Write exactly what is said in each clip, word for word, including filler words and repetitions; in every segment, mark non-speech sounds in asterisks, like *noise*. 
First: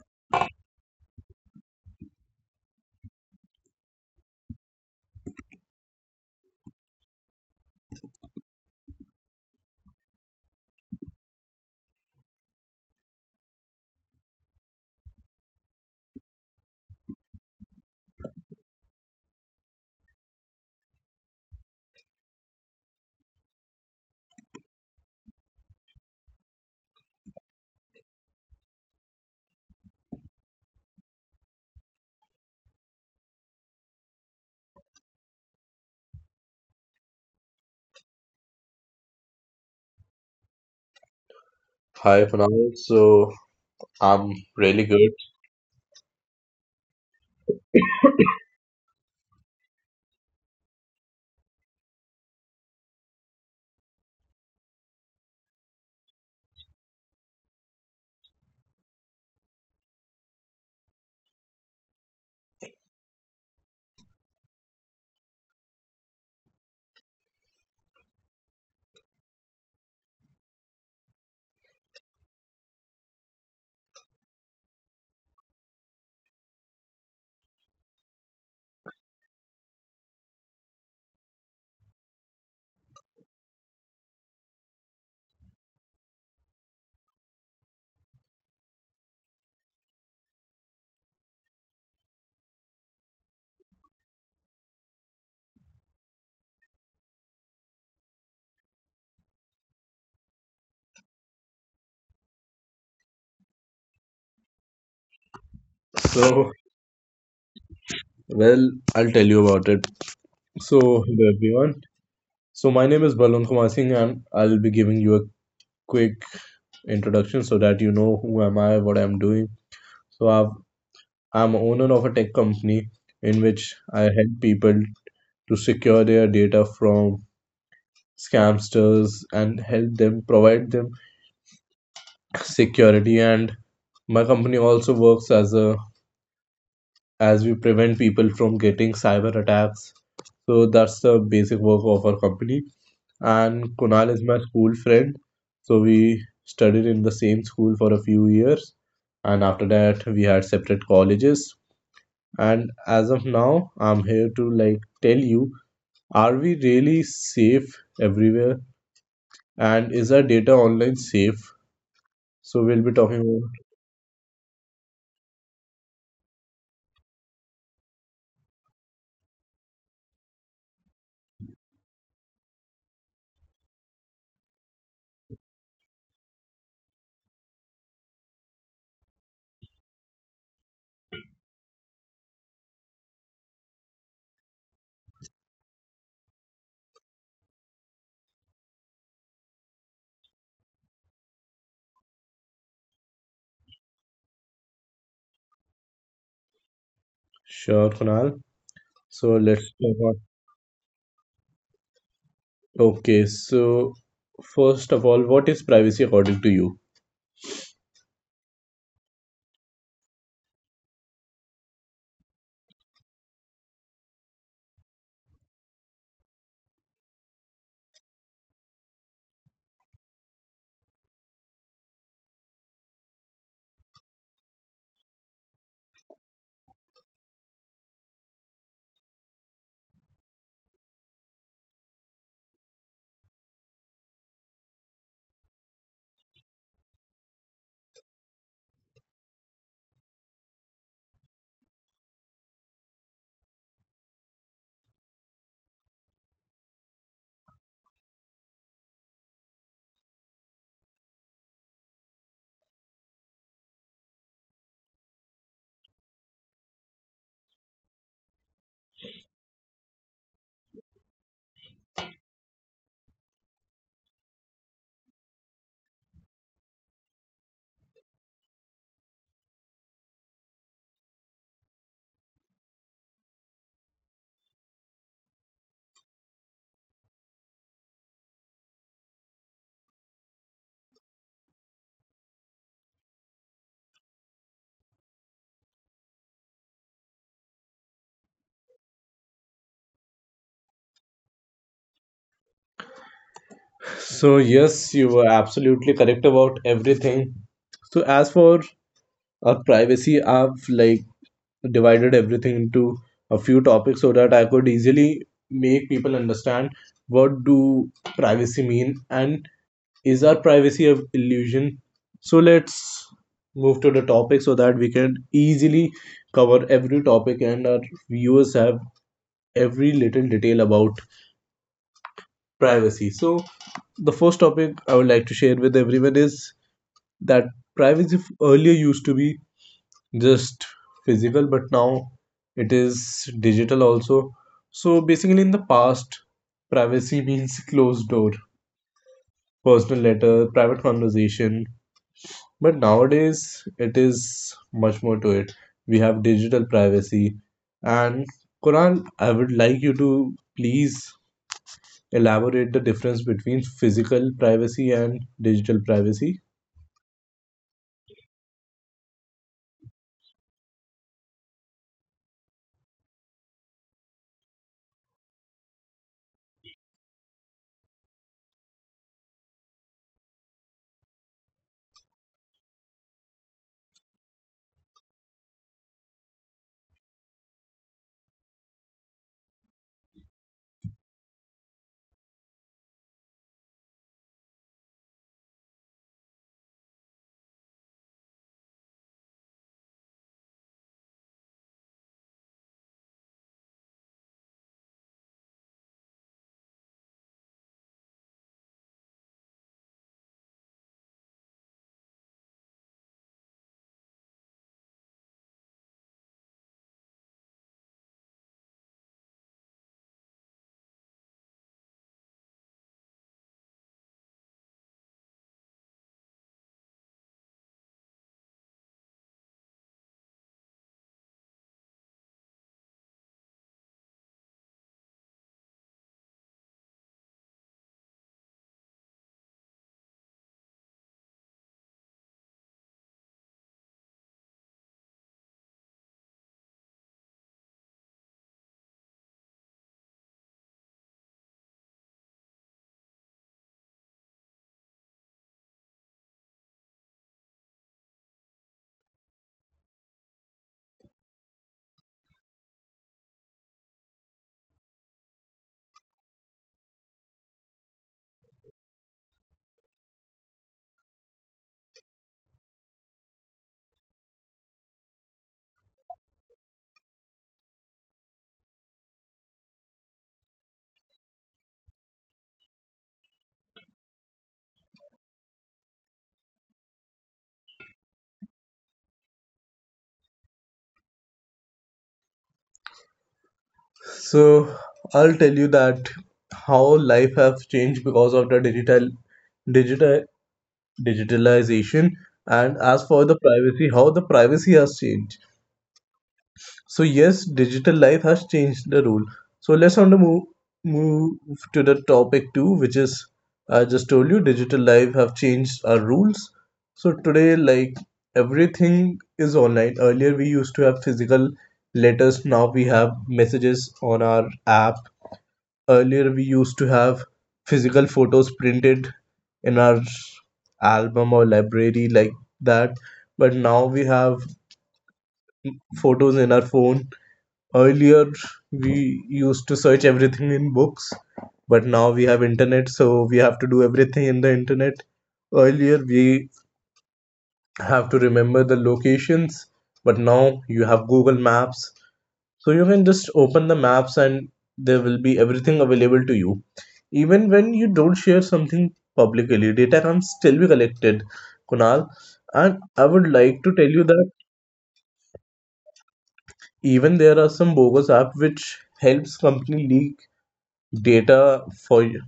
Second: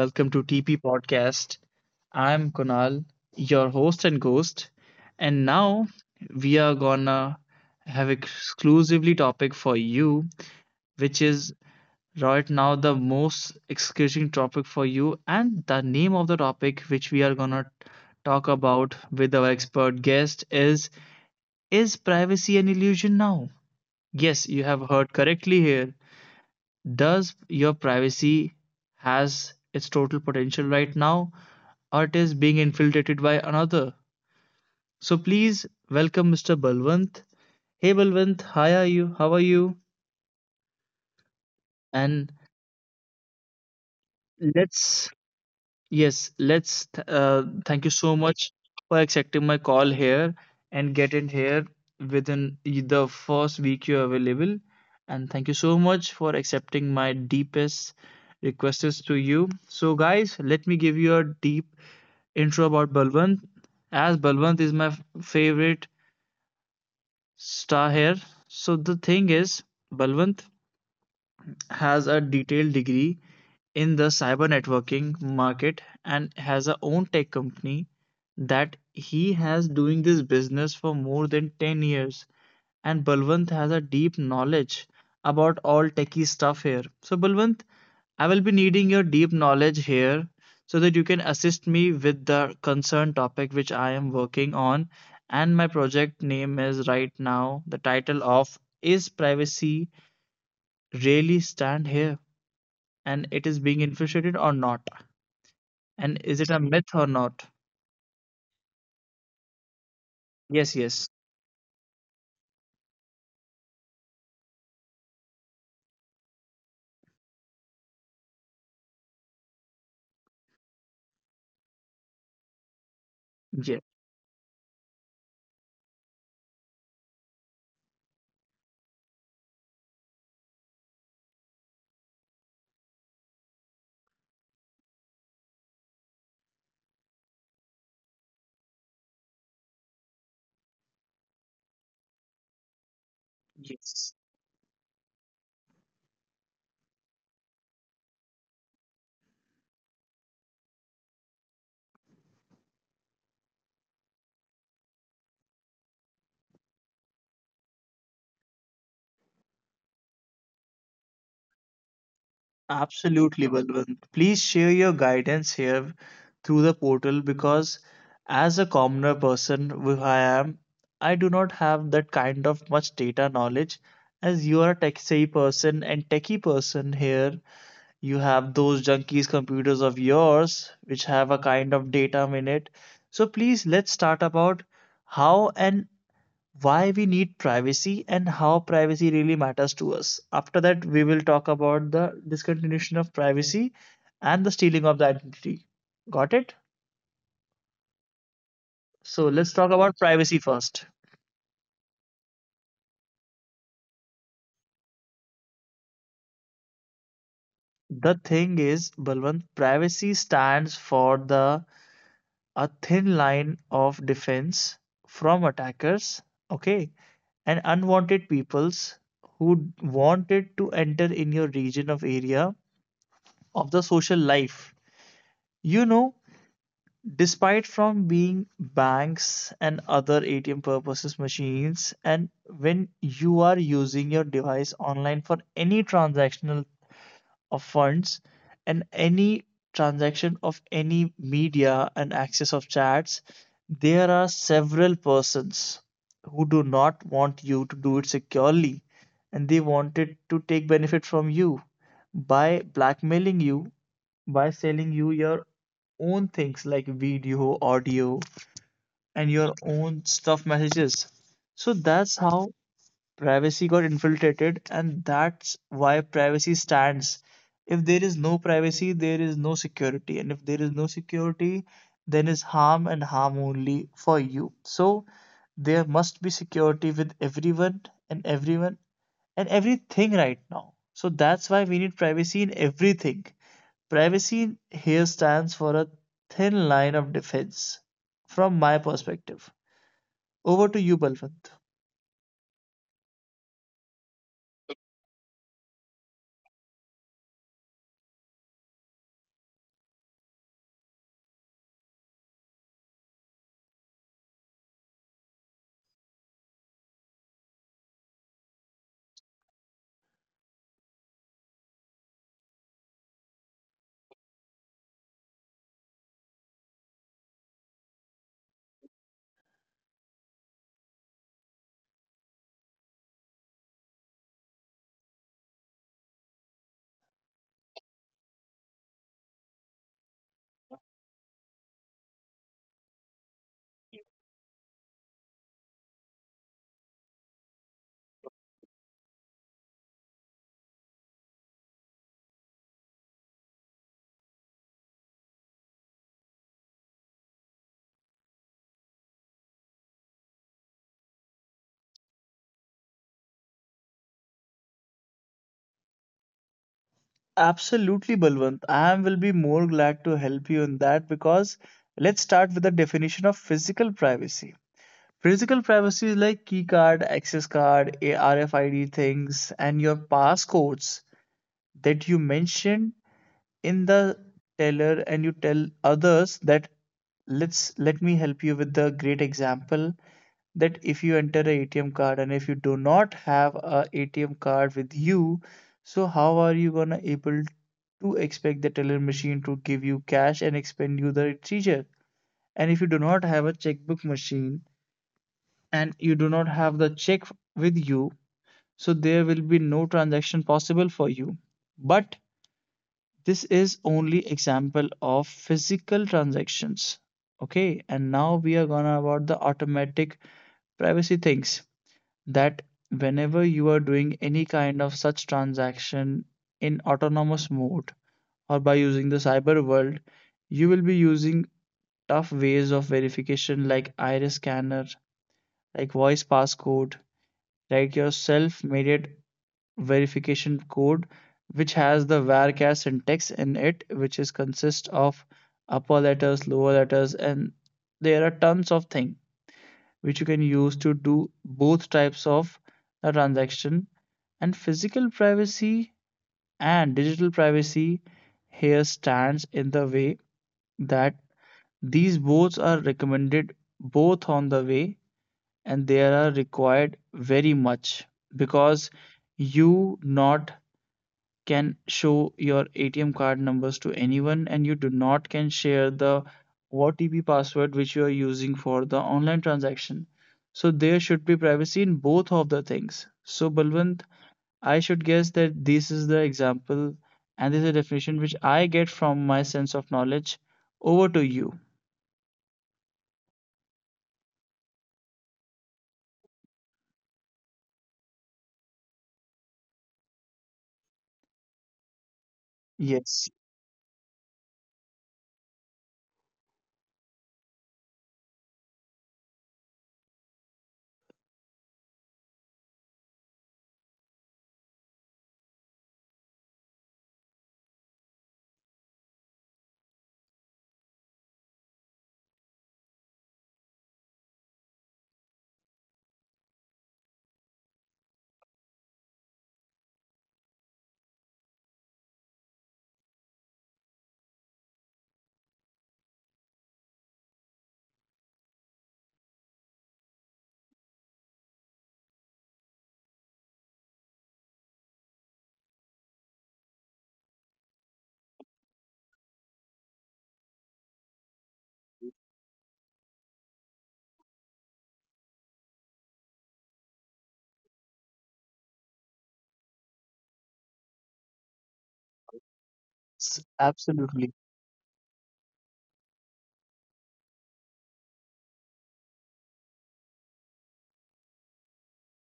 Welcome to T P Podcast. I'm Kunal, your host and ghost. And now we are gonna have exclusively topic for you, which is right now the most excruciating topic for you, and the name of the topic which we are gonna talk about with our expert guest is Is privacy an illusion now? Yes, you have heard correctly here. Does your privacy has its total potential right now or it is being infiltrated by another? So please welcome Mr. Balwant. Hey Balwant, how are you? How are you? Hi And Panal. so I'm really good. let's, yes, let's th- uh, thank you so much for accepting my call here and get in here within the first week you're available, and thank you so much for accepting my deepest requests to you. So guys, let me give you a deep intro about Balwant, as Balwant is my f- favorite star here. So the thing is, Balwant has a detailed degree in the cyber networking market and has a own tech company that he has doing this business for more than ten years, and Balwant has a deep knowledge about all techie stuff here. So, Balwant, I will be needing your deep knowledge here so that you can assist me with the concerned topic which I am working on. And my project name is right now the title of Is Privacy Really Stand Here? And it is being infiltrated or not? And is So, it a myth or not? well, I'll tell you about it. So, Yes, yes, hello everyone. So, my name is Balwant Kumar Singh and I'll be giving you a quick introduction so that you know who am I, what I'm doing. So, I've, I'm owner of a tech company in which yes, I help people to secure their data from scamsters and help them provide them security and my company also works as a as we prevent people from getting cyber attacks. So that's the basic work of our company. And Kunal yes. is my school friend. So we studied in the same school for a few years. And after that, we had separate colleges. And as of now, I'm here to like tell you, are we really safe everywhere? And is our data online safe? So we'll be talking Absolutely, about Balwant. Please share your guidance here through the portal because, as a commoner person who I am, I do not have that kind of much data knowledge. As you are a tech savvy person and techie person here, you have those junkies computers of yours which have a kind of data in it. So please, let's start about how an why we need privacy and how privacy really matters to us. After that, we will talk about the discontinuation of privacy and the stealing of the identity. Got it? sure, Kunal. So So let's let's talk about talk privacy first. Okay, so first of all, what is privacy according to you? The thing is, Balwant, privacy stands for the a thin line of defense from attackers, okay, and unwanted peoples who wanted to enter in your region of area of the social life. You know, despite from being banks and other A T M purposes machines, and when you are using your device online for any transactional of funds and any transaction of any media and access of chats, there are several persons who do not want you to do it securely and they wanted to take benefit from you by blackmailing you, by selling you your own things like video, audio, and your own stuff messages. So that's how privacy got infiltrated, and that's why privacy stands. If there is no privacy, there is no security, and if there is no security, then is harm and harm only for you. So there must be security with everyone and everyone and everything right now. So that's why we need privacy in everything. Privacy here stands for a thin line of defense from my perspective. Over to you, Balwant. So, yes, you were absolutely correct about everything. So, as for our privacy, I've like divided everything into a few topics so that I could easily make people understand what do privacy mean and is our privacy a illusion? So, let's move to the topic so that we can easily cover every topic and our viewers have every little detail about privacy. So, the first topic I would like to share with everyone is that privacy f- earlier used to be just physical, but now it is digital also. So, basically, in the past, privacy means closed door, personal letter, private conversation, but nowadays it is much more to it. We have digital privacy, and Kuran, I would like you to please elaborate the difference between physical privacy and digital privacy. Absolutely, Balwant. I will be more glad to help you in that because let's start with the definition of physical privacy. Physical privacy is like key card, access card, A R F I D things, and your passcodes that you mentioned in the teller and you tell others that, let's let me help you with the great example that if you enter a ATM card and if you do not have a ATM card with you, so how are you gonna able to expect the teller machine to give you cash and expend you the treasure? And if you do not have a checkbook machine and you do not have the check with you, so there will be no transaction possible for you. But this is only example of physical transactions, okay, and now we are gonna about the automatic privacy things that whenever you are doing any kind of such transaction in autonomous mode or by using the cyber world, you will be using tough ways of verification like iris scanner, like voice passcode, like your self-made verification code which has the varchar syntax in it which is consists of upper letters, lower letters, and there are tons of things which you can use to do both types of a transaction. And physical privacy and digital privacy here stands in the way that these both are recommended both on the way and they are required very much because you not can show your A T M card numbers to anyone and you do not can share the O T P password which you are using for the online transaction. So there should be privacy in both of the things. So Balwant, I should guess that this is the example and this is a definition which I get from my sense of knowledge. Over to you. So I'll tell you that how life have changed because of the digital digital digitalization and as for the Yes, privacy how the privacy has changed. So yes, digital life has changed the rule. So let's on the move move to the topic two, which is I just told you digital life have changed our rules. So today, like everything is online. Earlier we used to have physical letters. Now we have messages on our app. Earlier we used to have physical photos printed in our album or library like that. But now we have photos in our phone. Earlier we used to search everything in books but now we have internet so we have to do everything in the internet. Earlier we have to remember the locations but now you have Google Maps, so you can just open the maps and there will be everything available to you. Even when you don't share something publicly, data can still be collected, Kunal, and I would s- like to tell you that absolutely. even there are some bogus apps which helps company leak data for you,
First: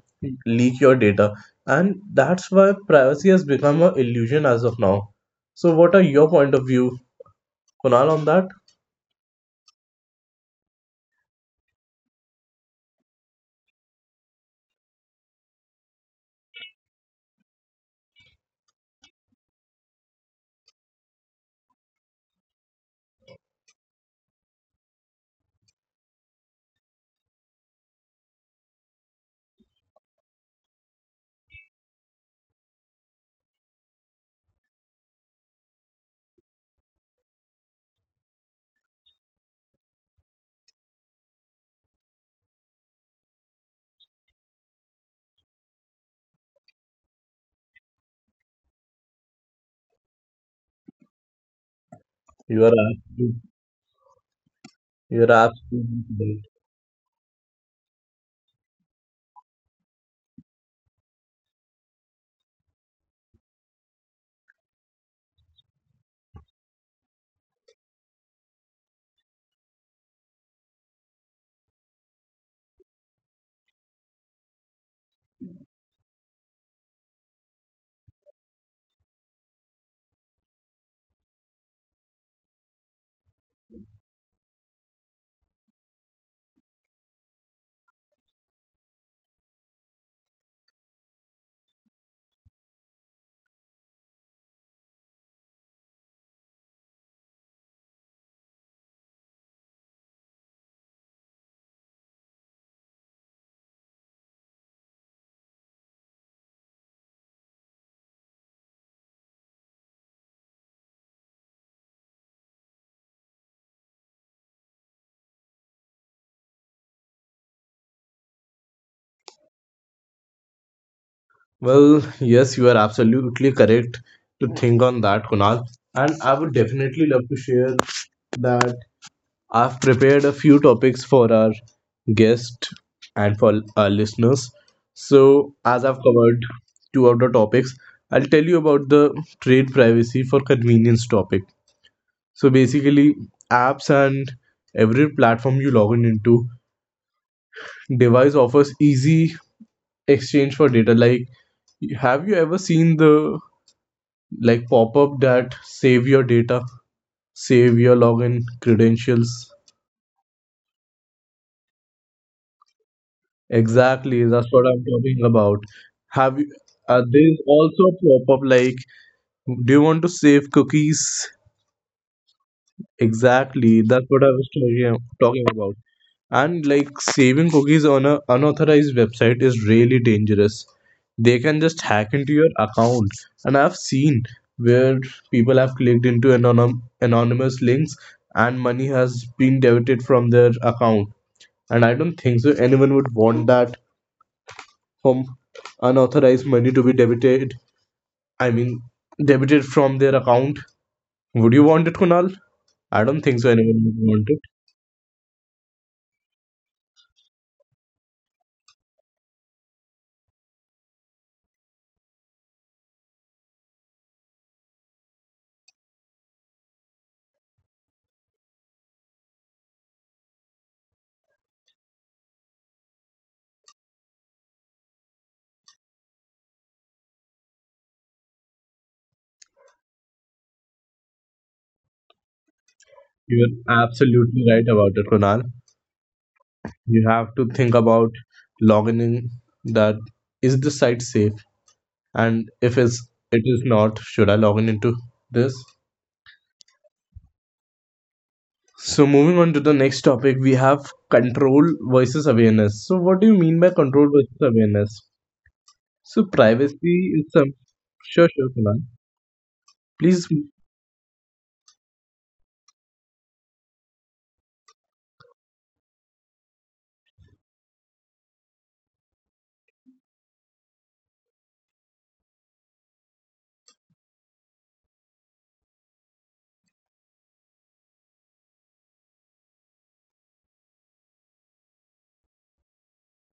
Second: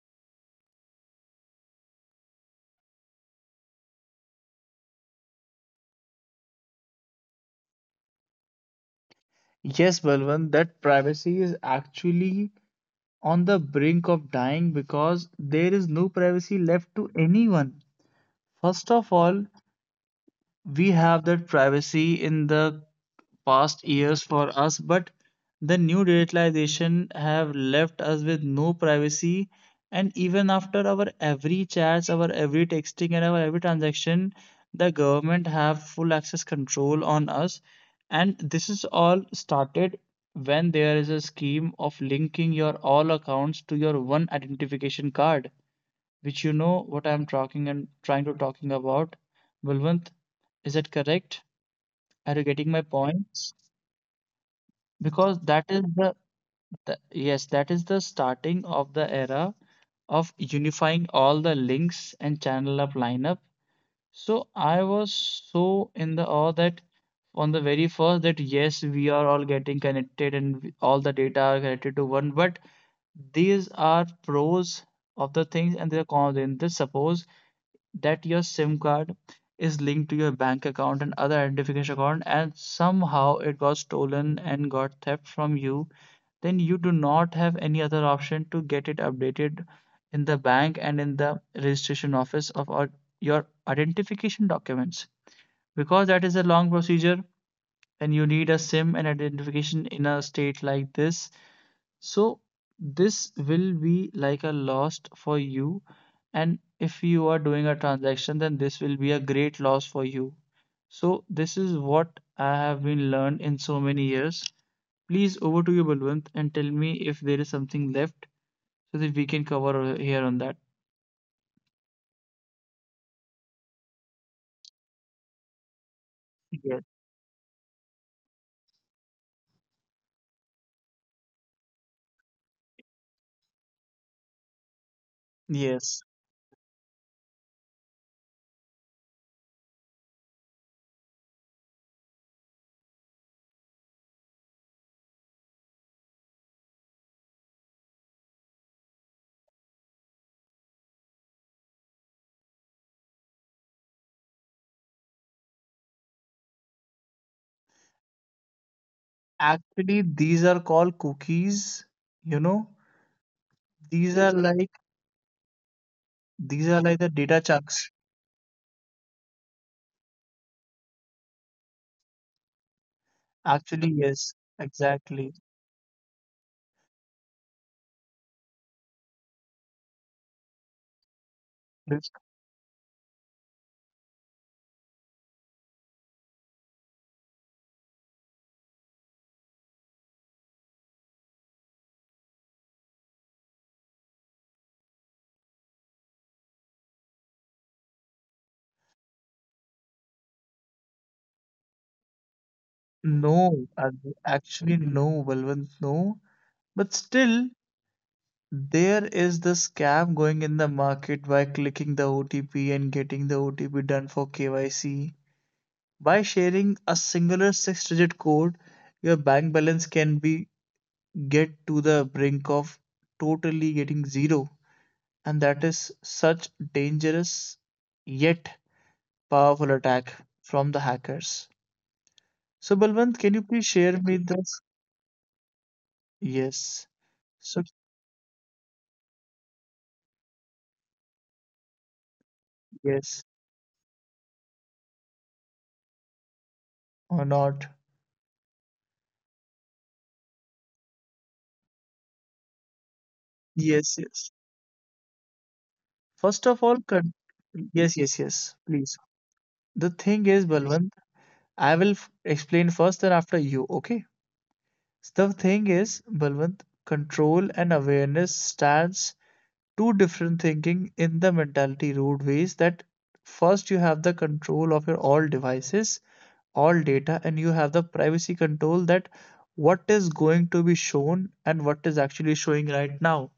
leak your data, and that's why privacy has become an illusion as of now. So what are your point of view, Kunal, on that? Yes, Balwant, that privacy is actually on the brink of dying because there is no privacy left to anyone. First of all, we have that privacy in the past years for us, but the new digitalization have left us with no privacy. And even after our every chats, our every texting, and our every transaction, the government have full access control on us. And this is all started when there is a scheme of linking your all accounts to your one identification card, which you know what I'm talking and trying to talking about. Bulwant, is that correct? Are you You are getting my absolutely, points? you are Because that is absolutely the, correct. the yes, that is the starting of the era of unifying all the links and channel up lineup. So I was so in the awe that on the very first that yes, we are all getting connected and we- all the data are connected to one, but these are pros of the things and their cons. In this, suppose that your SIM card is linked to your bank account and other identification account, and somehow it got stolen and got theft from you, then you do not have any other option to get it updated in the bank and in the registration office of our, your identification documents, because that is a long procedure and you need a sim and identification in a state like this. So this will be like a loss for you, and if you are doing a transaction then this will be a great loss for you. So this is what I have been learned in so many years. Please over to you Balwant, and tell me if there is something left so that we can cover uh, here on that. Well yes, you are absolutely correct to think on that, Kunal, and I would Yes. definitely love to share that I've prepared a few topics for our guest and for our listeners. So, as I've Yes, covered two of the topics, I'll tell you about the trade privacy for convenience topic. So, basically, apps and every platform you log in into, device offers easy exchange for data. Like, have you ever seen the like pop up that save your data, save your login credentials? actually, these are called cookies. You know, these Exactly, are that's what like, I'm talking about. Have you, these are like uh, the there's data also chunks. a pop-up like, do you want to save cookies? Exactly, Actually, that's what I yes, was talking, exactly. talking about. And like saving cookies on a unauthorized website is really dangerous. They can just hack Bec- into your account. And I've seen where people have clicked into anonym, anonymous links and money has been debited from their account. And I don't think so anyone would want that from unauthorized money to be debited. I mean, debited from their account. Would you want it, Kunal? I don't No, think so. Anyone uh, would want it. actually, no, Balwant, no. But still, there is the scam going in the market by clicking the O T P and getting the O T P done for K Y C. By sharing a singular six-digit code, your bank balance can be get to the brink of totally getting zero. And that is such dangerous yet powerful attack from the hackers. So Balwant, can you You're please share me absolutely this? right about it, Kunal. Yes. You have to So think about logging in. That is the site safe, and if it's yes it is not, should I log in into this? or not? So moving on to the next topic, we have control versus awareness. So what do you mean by Yes, control yes. versus awareness? So First of all, privacy con- is some yes, yes, sure sure yes. Kunal. Please. The Please. thing is, Balwant, I will f- explain first, then after you. Okay. The thing is, Balwant, control and awareness stands two different thinking in the mentality roadways, that first you have the control of your all devices, all data, and you have the privacy control that what is going to be shown and what is actually showing right now.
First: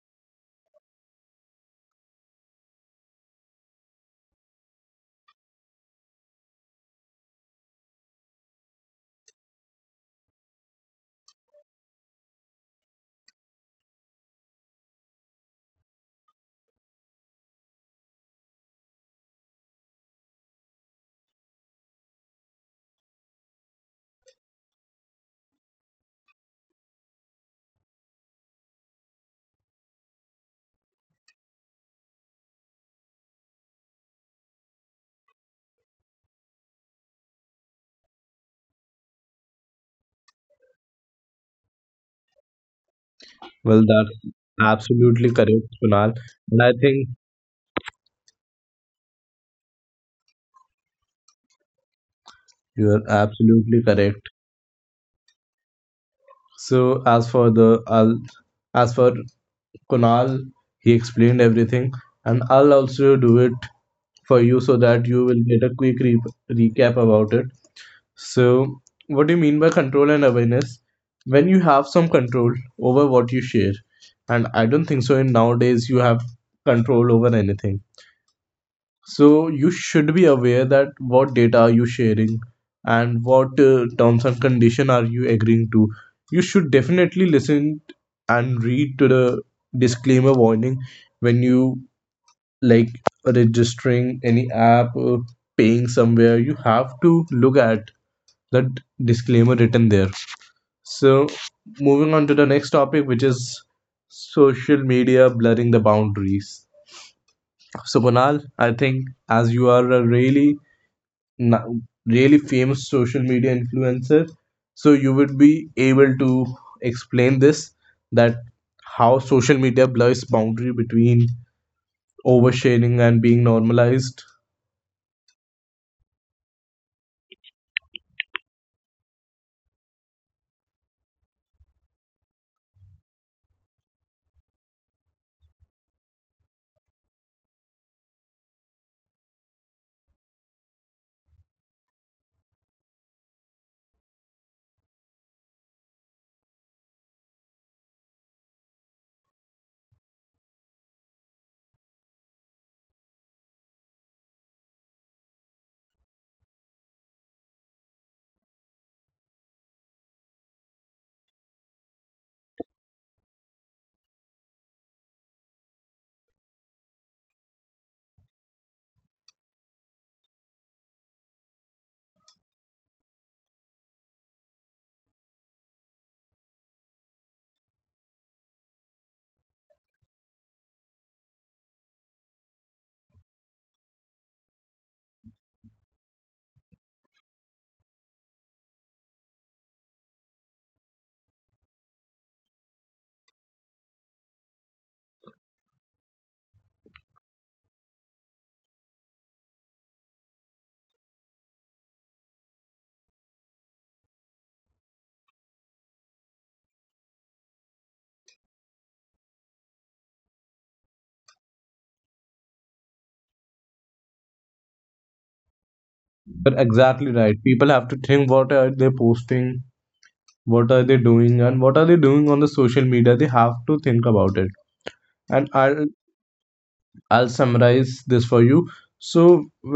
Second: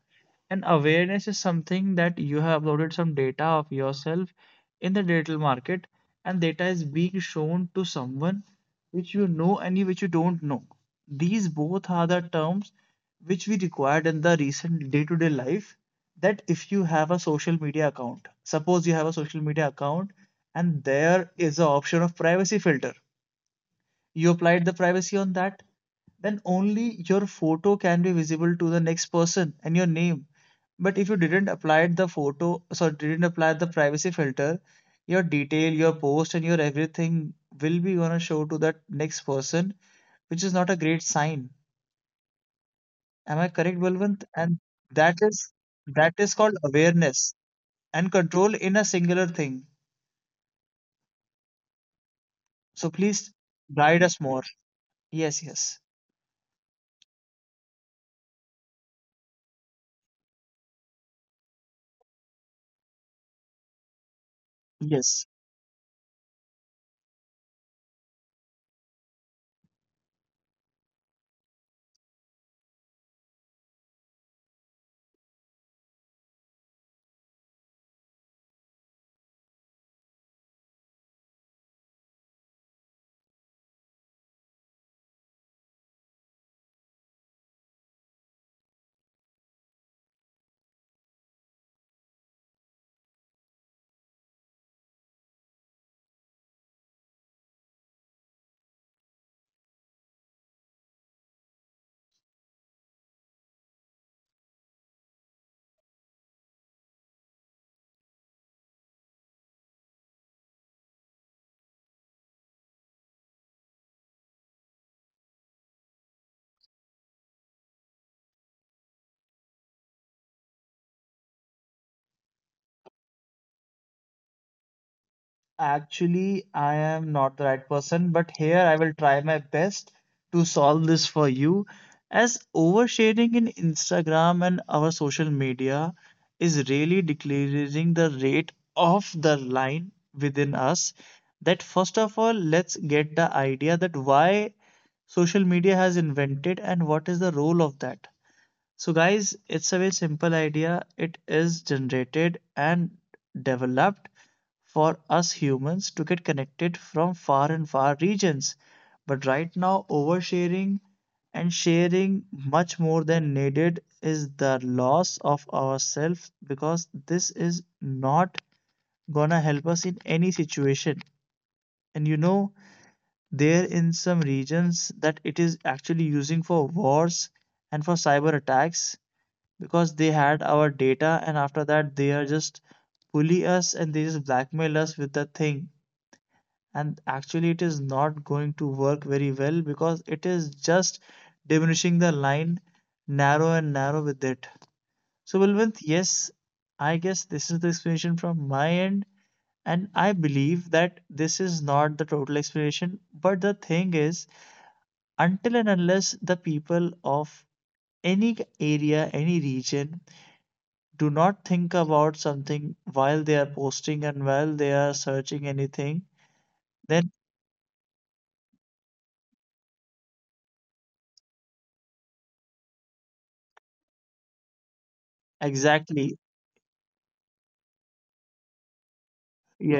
And awareness is something that you have uploaded some data of yourself in the digital market, and data is being shown to someone which you know and which you don't know. These both are the terms which we required in the recent day to day life. That if you have a social media account, suppose you have a social media account and there is an option of privacy filter, you applied the privacy on that, then only your photo can be visible to the next person and your name. But if you didn't apply the photo, so didn't apply the privacy filter, your detail, your post, and your everything will be gonna show to that next person, which is not a great sign. Am I correct, Well, Balwant? that's And that absolutely is, correct, Kunal. that is called And I think awareness and control in a singular thing. So you're please absolutely guide us correct. more. Yes, yes, So as for the I'll, as for Kunal, he explained everything, and I'll also do it for you so that yes. you will get a quick re- recap about it. So what do you mean by control and awareness? When you have some control over what you share, and I don't think so in nowadays you have control over anything. So you should be aware that what data are you sharing and what uh, terms and condition are you agreeing to. You should definitely listen and read to the disclaimer warning when you like registering any app or paying somewhere. You have to look at that disclaimer written there. So moving on to the next topic, which is social media blurring the boundaries. So Kunal, I think as you are a really n- really famous social media influencer, so you would be able to explain this that how social media blurs boundary between oversharing and being normalized. Actually, I am not the right person, but here I will try my best to solve this for you. As oversharing in Instagram and our social media is really decreasing the rate of the line within us, that first of all, let's get the idea that why social media has invented and what is the role of that. So, guys, it's a very simple idea. It is generated and developed for us humans to get connected from far and far regions. But right now, oversharing and sharing much more than needed is the loss of ourselves because this is not gonna help us in any situation. And you know, there in some regions that it is actually using for wars and for cyber attacks because they had our data and after that they are just bully us and they just blackmail us with the thing, and actually it is not going to work very well because it is just diminishing the line narrow and narrow with it. So Balwant, yes, I guess this is the explanation from my end, and I believe that this is not the total explanation but the thing is, until and unless the people of any area, any region do not think about something while they are posting and while they are searching anything, But then exactly right, people have to think what are they posting, what are they doing and what are they doing on the social media, they have to think about it. And i'll exactly. i'll summarize this for you. So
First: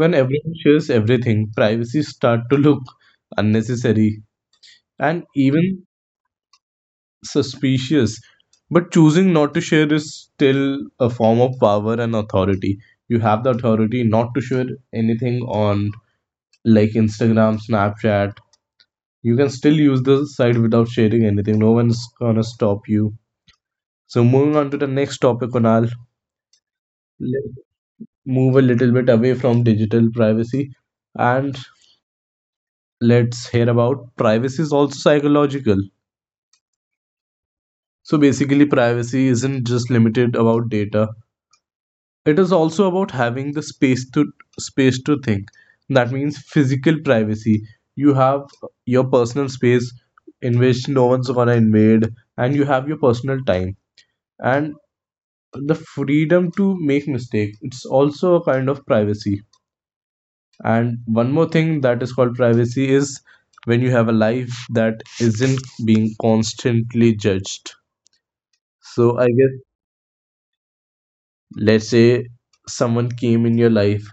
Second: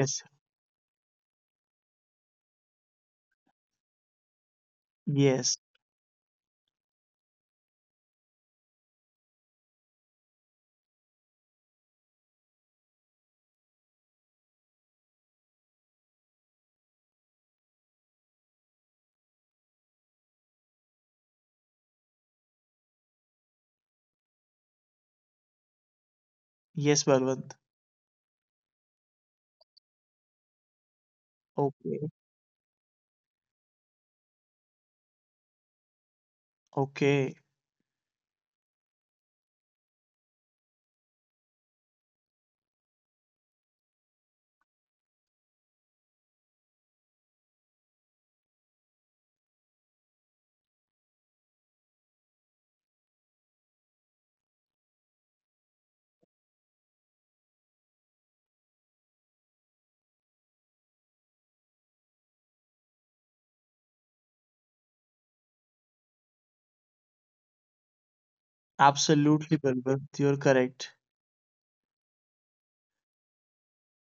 when everyone shares everything, privacy start to look unnecessary and Yes. even suspicious. But choosing not to share is still a form of power and authority. You have the authority not to share anything on like Instagram, Snapchat. You can still use the site without sharing anything. No one's gonna stop you. So moving on to the next topic, Kunal. Yes, Balwant. Let's move a little bit away from digital privacy and Okay. let's hear about privacy is also psychological. Okay. So basically, privacy isn't just limited about data. It is also about having the space to space to think. That means physical privacy, you have your personal space in which no one's gonna invade, and you have your personal time and the freedom to make mistakes, it's also a kind of privacy. And one more thing that is called privacy is when you have a life that isn't being constantly judged. So I guess Absolutely, Balwant. You're correct. let's say someone came in your life,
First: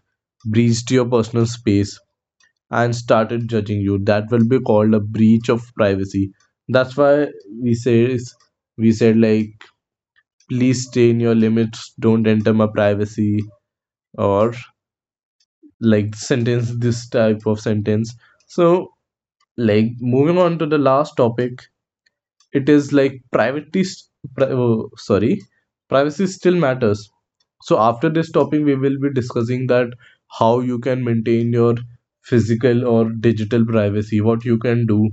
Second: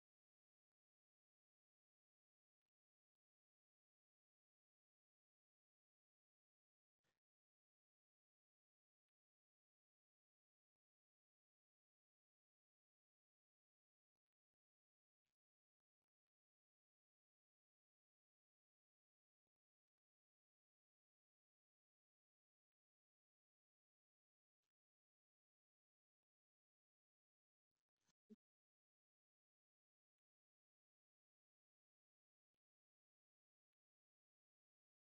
breached your personal space and started judging you, that will be called a breach of privacy. That's why we say, we said like, please stay in your limits, don't enter my privacy, or like sentence, this type of sentence. So like moving on to the last topic, it is like privacy s- pri- oh, sorry privacy still matters. So after this topic we will be discussing that how you can maintain your physical or digital privacy, what you can do.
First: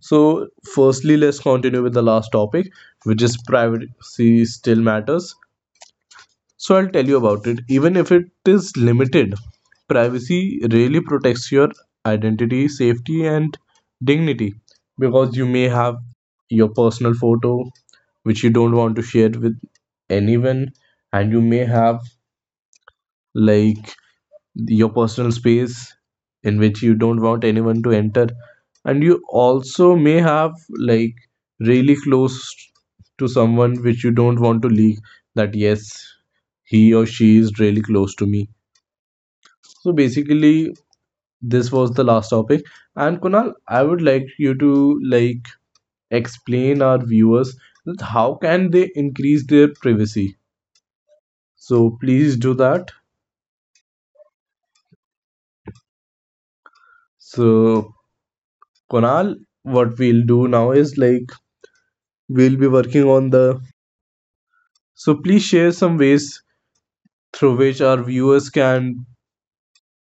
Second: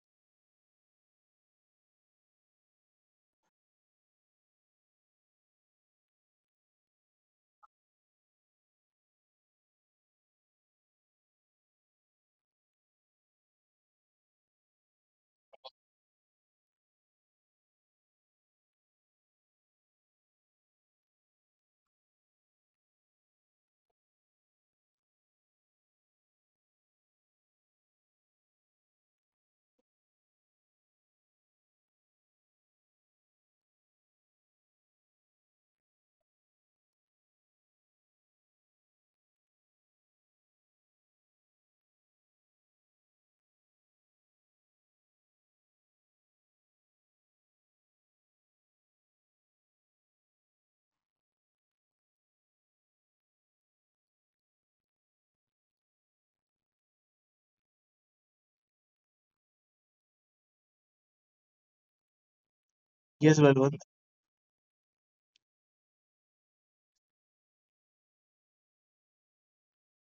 So, firstly, let's continue with the last topic, which is privacy still matters. So, I'll tell you about it. Even if it is limited, privacy really protects your identity, safety, and dignity because you may have your personal photo which you don't want to share with anyone, and you may have like your personal space in which you don't want anyone to enter, and you also may have like really close to someone which you don't want to leak that yes he or she is really close to me. So basically this was the last topic, and Kunal, I would like you to like explain our viewers that how can they increase their privacy, so please do that. So Kunal, what we'll do now is like we'll be working on Yes, the. Balwant. So please share some ways through which our viewers can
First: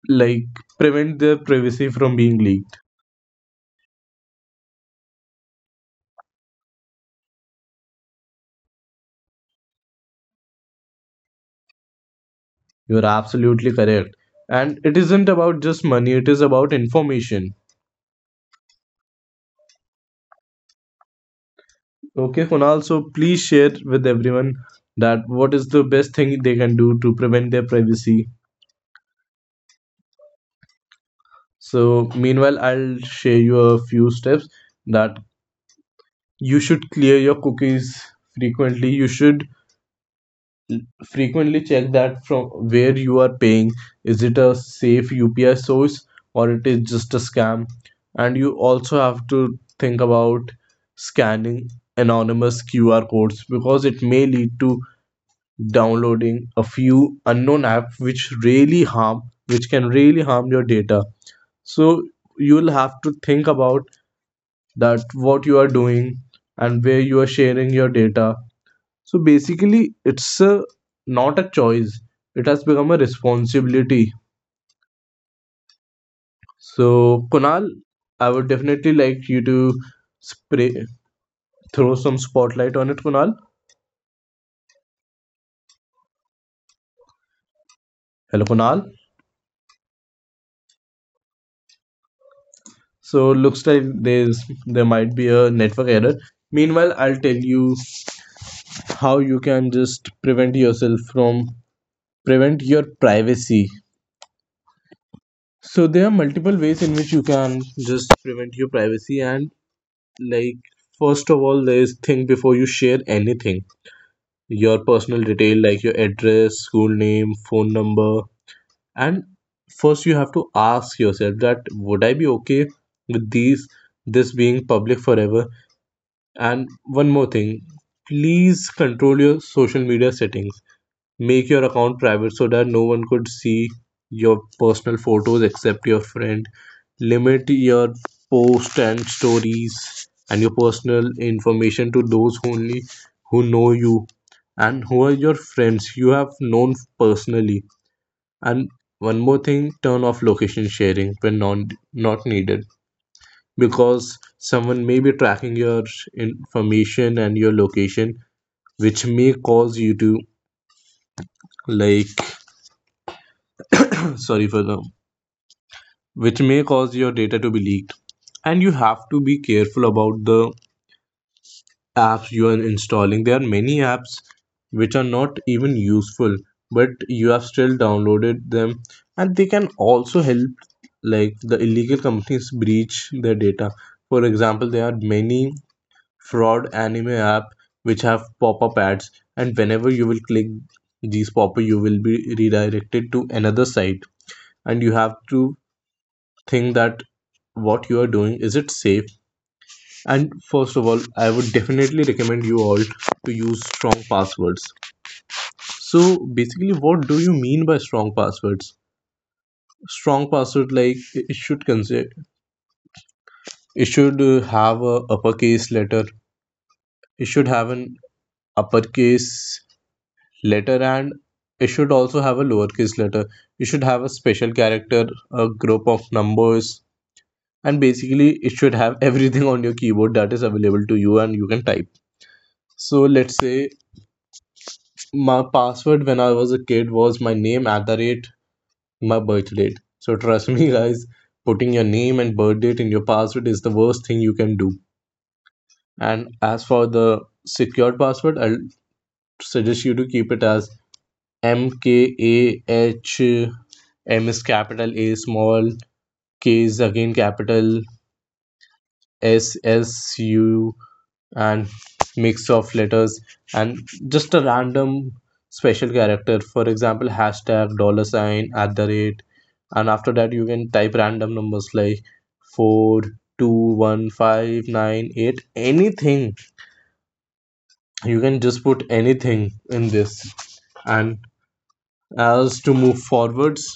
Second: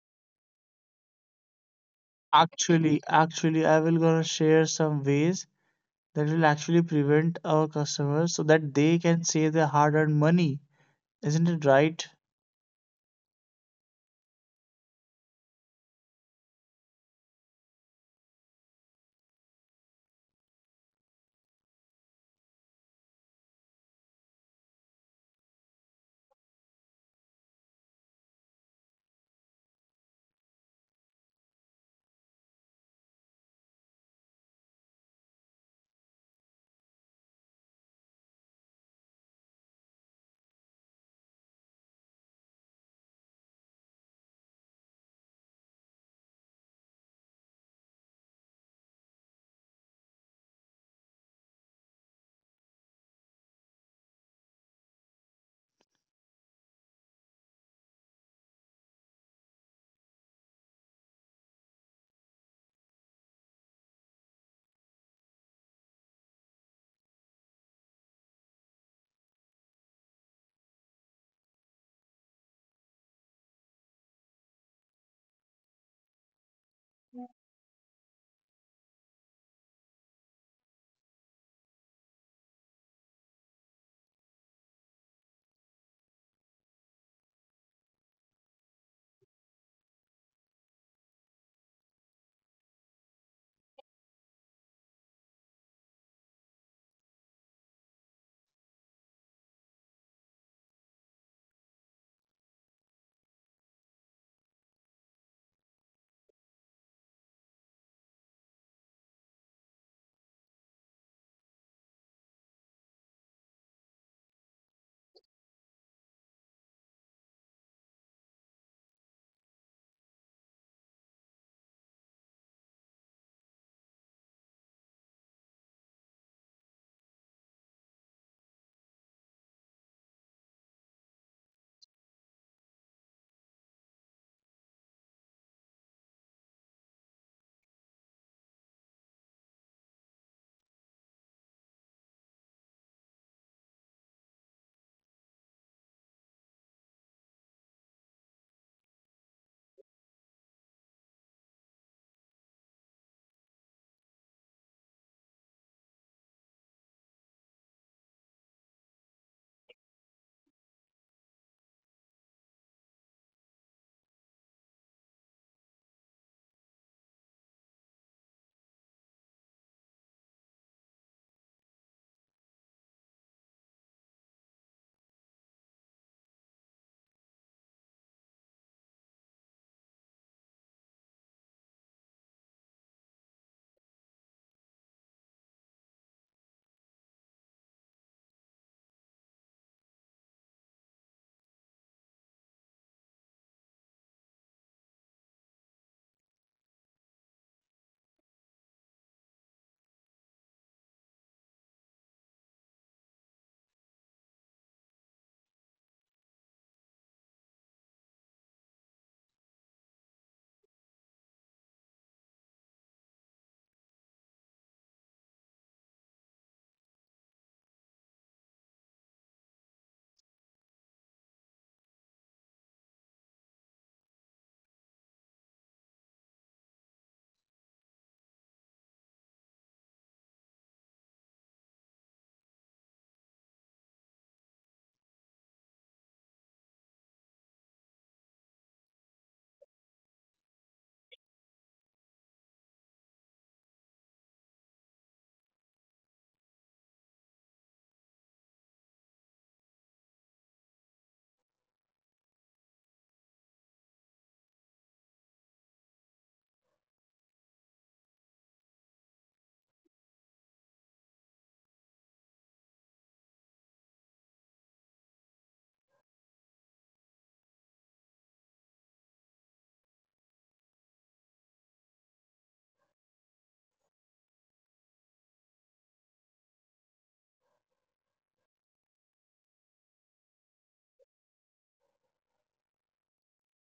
like prevent their privacy from being leaked. Actually, actually, I will gonna share some ways that will actually prevent our customers so that they can save their hard-earned money. Isn't it right? You're absolutely correct. And it isn't about just money, it is about information. Okay, Kunal, so please share with everyone that what is the best thing they can do to prevent their privacy. So meanwhile, I'll share you a few steps that you should clear your cookies frequently. You should frequently check that from where you are paying, is it a safe U P I source or it is just a scam, and you also have to think about scanning anonymous Q R codes because it may lead to downloading a few unknown app which really harm, which can really harm your data. So you'll have to think about that what you are doing and where you are sharing your data. So basically, it's a, not a choice, it has become a responsibility. So, Kunal, I would definitely like you to spray, throw some spotlight on it, Kunal. Hello, Kunal. So, looks like there's there might be a network error. Meanwhile, I'll tell you how you can just prevent yourself from prevent your privacy. So, there are multiple ways in which you can just prevent your privacy, and like first of all there is, think before you share anything, your personal detail like your address, school name, phone number. And first you have to ask yourself, that would I be okay with these this being public forever? And one more thing, please control your social media settings. Make your account private so that no one could see your personal photos except your friend. Limit your posts and stories and your personal information to those only who know you and who are your friends you have known personally. And one more thing, turn off location sharing when non, not needed, because someone may be tracking your information and your location, which may cause you to like *coughs* *clears throat* sorry for the which may cause your data to be leaked. And you have to be careful about the apps you are installing. There are many apps which are not even useful, but you have still downloaded them, and they can also help like the illegal companies breach their data. For example, there are many fraud anime app which have pop-up ads, and whenever you will click these pop-up, you will be redirected to another site. And you have to think that what you are doing, is it safe? And first of all, I would definitely recommend you all to use strong passwords. So basically, what do you mean by strong passwords? Strong password, like, it should consider it should uh, have a uppercase letter, it should have an uppercase letter, and it should also have a lowercase letter, it should have a special character, a group of numbers, and basically it should have *laughs* everything on your keyboard that is available to you and you can type. So let's say my password when I was a kid was my name at the rate my birth date. So trust me, guys, putting your name and birth date in your password is the worst thing you can do. And as for the secured password, I'll suggest you to keep it as M K A H M, is capital, A small, K is again capital, S S U, and mix of letters, and just a random special character, for example, hashtag, dollar sign, at the rate. And after that you can type random numbers like four two one five nine eight, anything. You can just put anything in this. And as to move forwards,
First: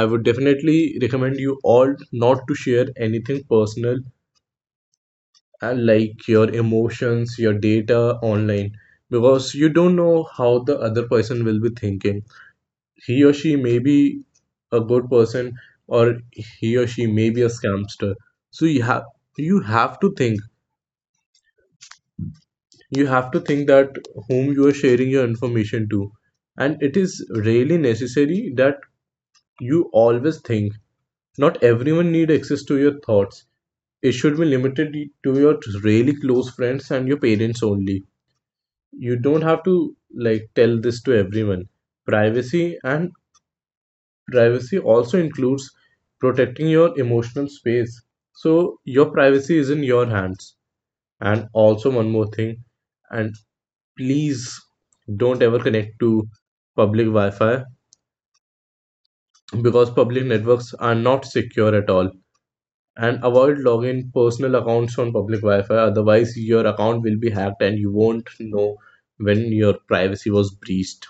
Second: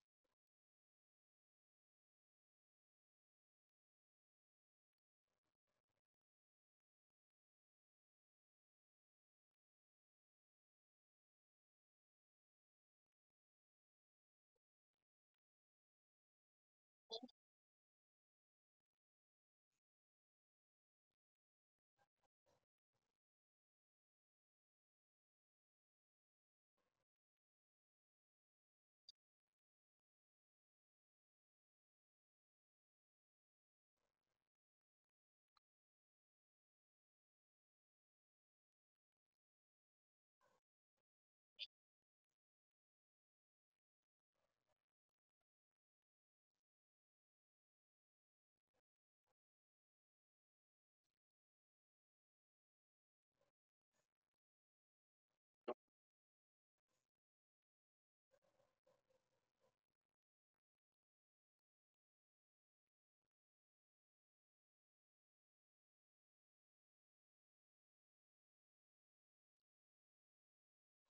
I would definitely recommend you all not to share anything personal, uh, like your emotions, your data online, because you don't know how the other person will be thinking. He or she may be a good person, or he or she may be a scamster. So you have you have to think. You have to think that whom you are sharing your information to. And it is really necessary that you always think. Not everyone need access to your thoughts. It should be limited to your really close friends and your parents only. You don't have to, like, tell this to everyone. Privacy and privacy also includes protecting your emotional space. So your privacy is in your hands. And also one more thing, and please don't ever connect to public wi-fi, because public networks are not secure at all. And avoid logging personal accounts on public wi-fi, otherwise your account will be hacked and you won't know when your privacy was breached.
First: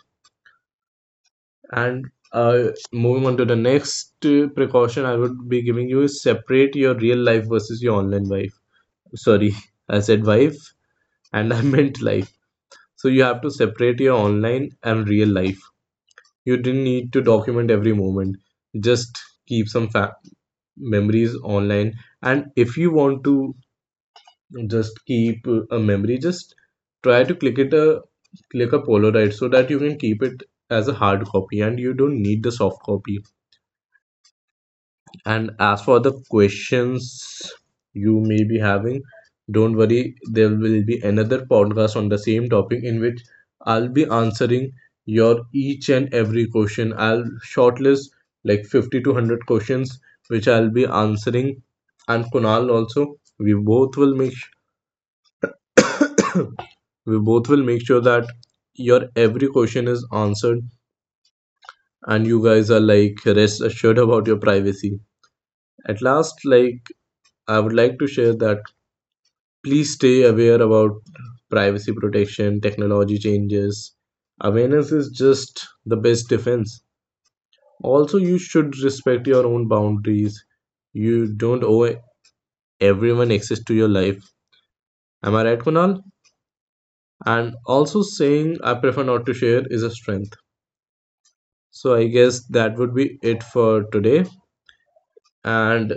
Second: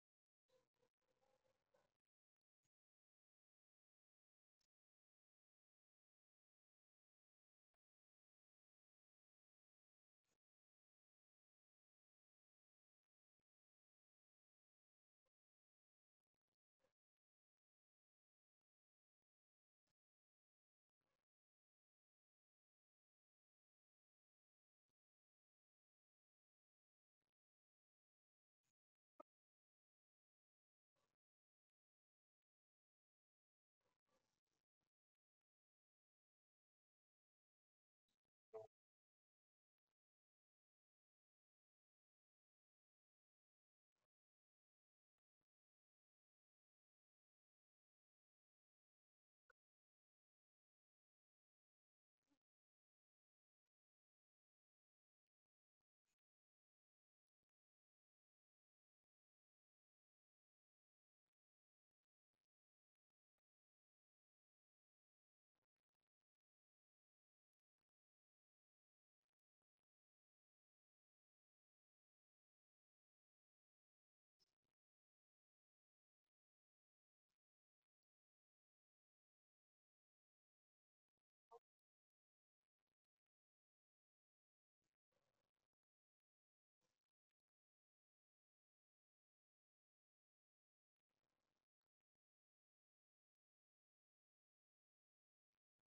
And uh, moving on to the next uh, precaution I would be giving you is, separate your real life versus your online life. Sorry, *laughs* I said wife and I *laughs* meant life. So you have to separate your online and real life. You didn't need to document every moment. Just keep some fa- memories online. And if you want to just keep uh, a memory, just try to click it a click a polaroid so that you can keep it as a hard copy and you don't need the soft copy. And as for the questions you may be having, don't worry, there will be another podcast on the same topic in which I'll be answering your each and every question. I'll shortlist like fifty to one hundred questions which I'll be answering, and Kunal also. We both will make su- *coughs* we both will make sure that your every question is answered and you guys are like rest assured about your privacy. At last, like, I would like to share that, please stay aware about privacy protection, technology changes. Awareness is just the best defense. Also, you should respect your own boundaries. You don't owe everyone access to your life. Am I right, Kunal? And also, saying I prefer not to share is a strength. So, I guess that would be it for today. And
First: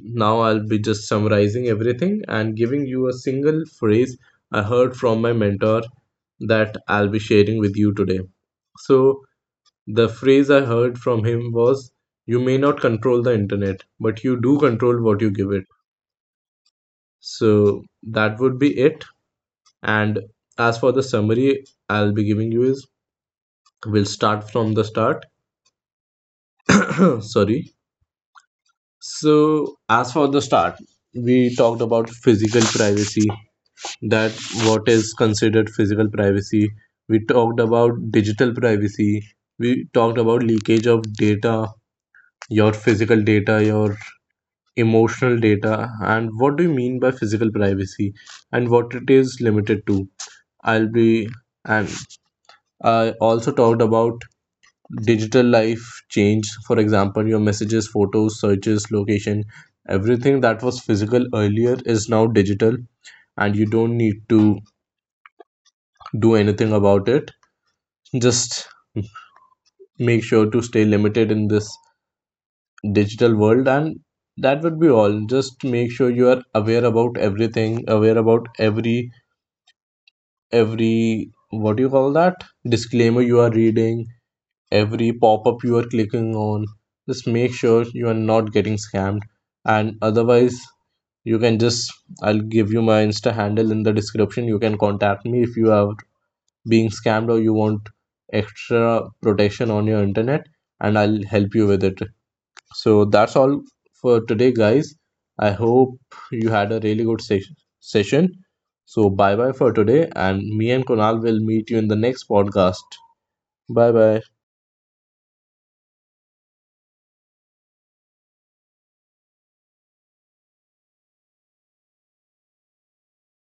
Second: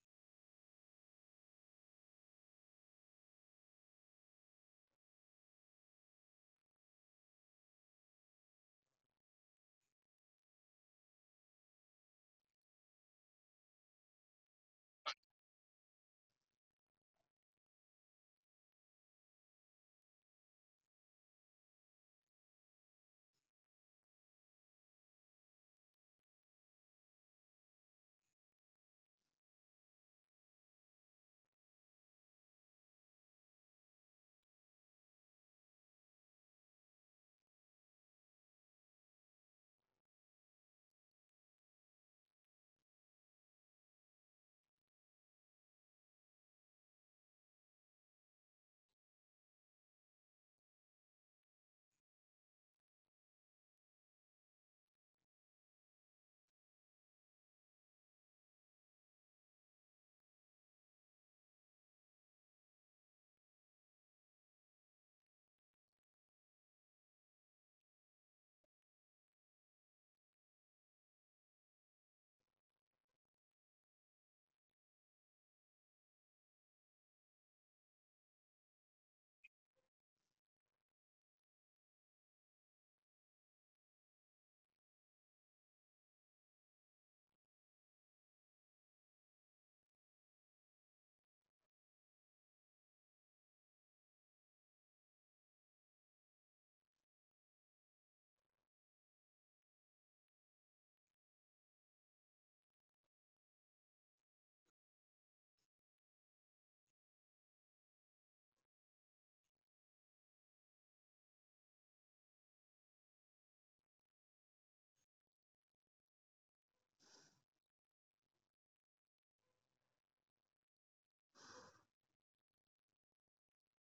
now I'll be just summarizing everything and giving you a single phrase I heard from my mentor that I'll be sharing with you today. So, the phrase I heard from him was, you may not control the internet, but you do control what you give it. So, that would be it. And as for the summary I'll be giving you is, we'll start from the start. *coughs* Sorry. So, as for the start, we talked about physical privacy, that what is considered physical privacy. We talked about digital privacy, we talked about leakage of data, your physical data, your emotional data, and what do you mean by physical privacy and what it is limited to. I'll be and I also talked about digital life change, for example, your messages, photos, searches, location. Everything that was physical earlier is now digital, and you don't need to do anything about it. Just make sure to stay limited in this digital world, and that would be all. Just make sure you are aware about everything, aware about every every, what do you call that, disclaimer you are reading, every pop-up you are clicking on. Just make sure you are not getting scammed. And otherwise you can just I'll give you my Insta handle in the description. You can contact me if you are being scammed or you want extra protection on your internet, and I'll help you with it. So that's all for today, guys. I hope you had a really good se- session. So bye bye for today, and me and Konal will meet you in the next podcast. Bye bye.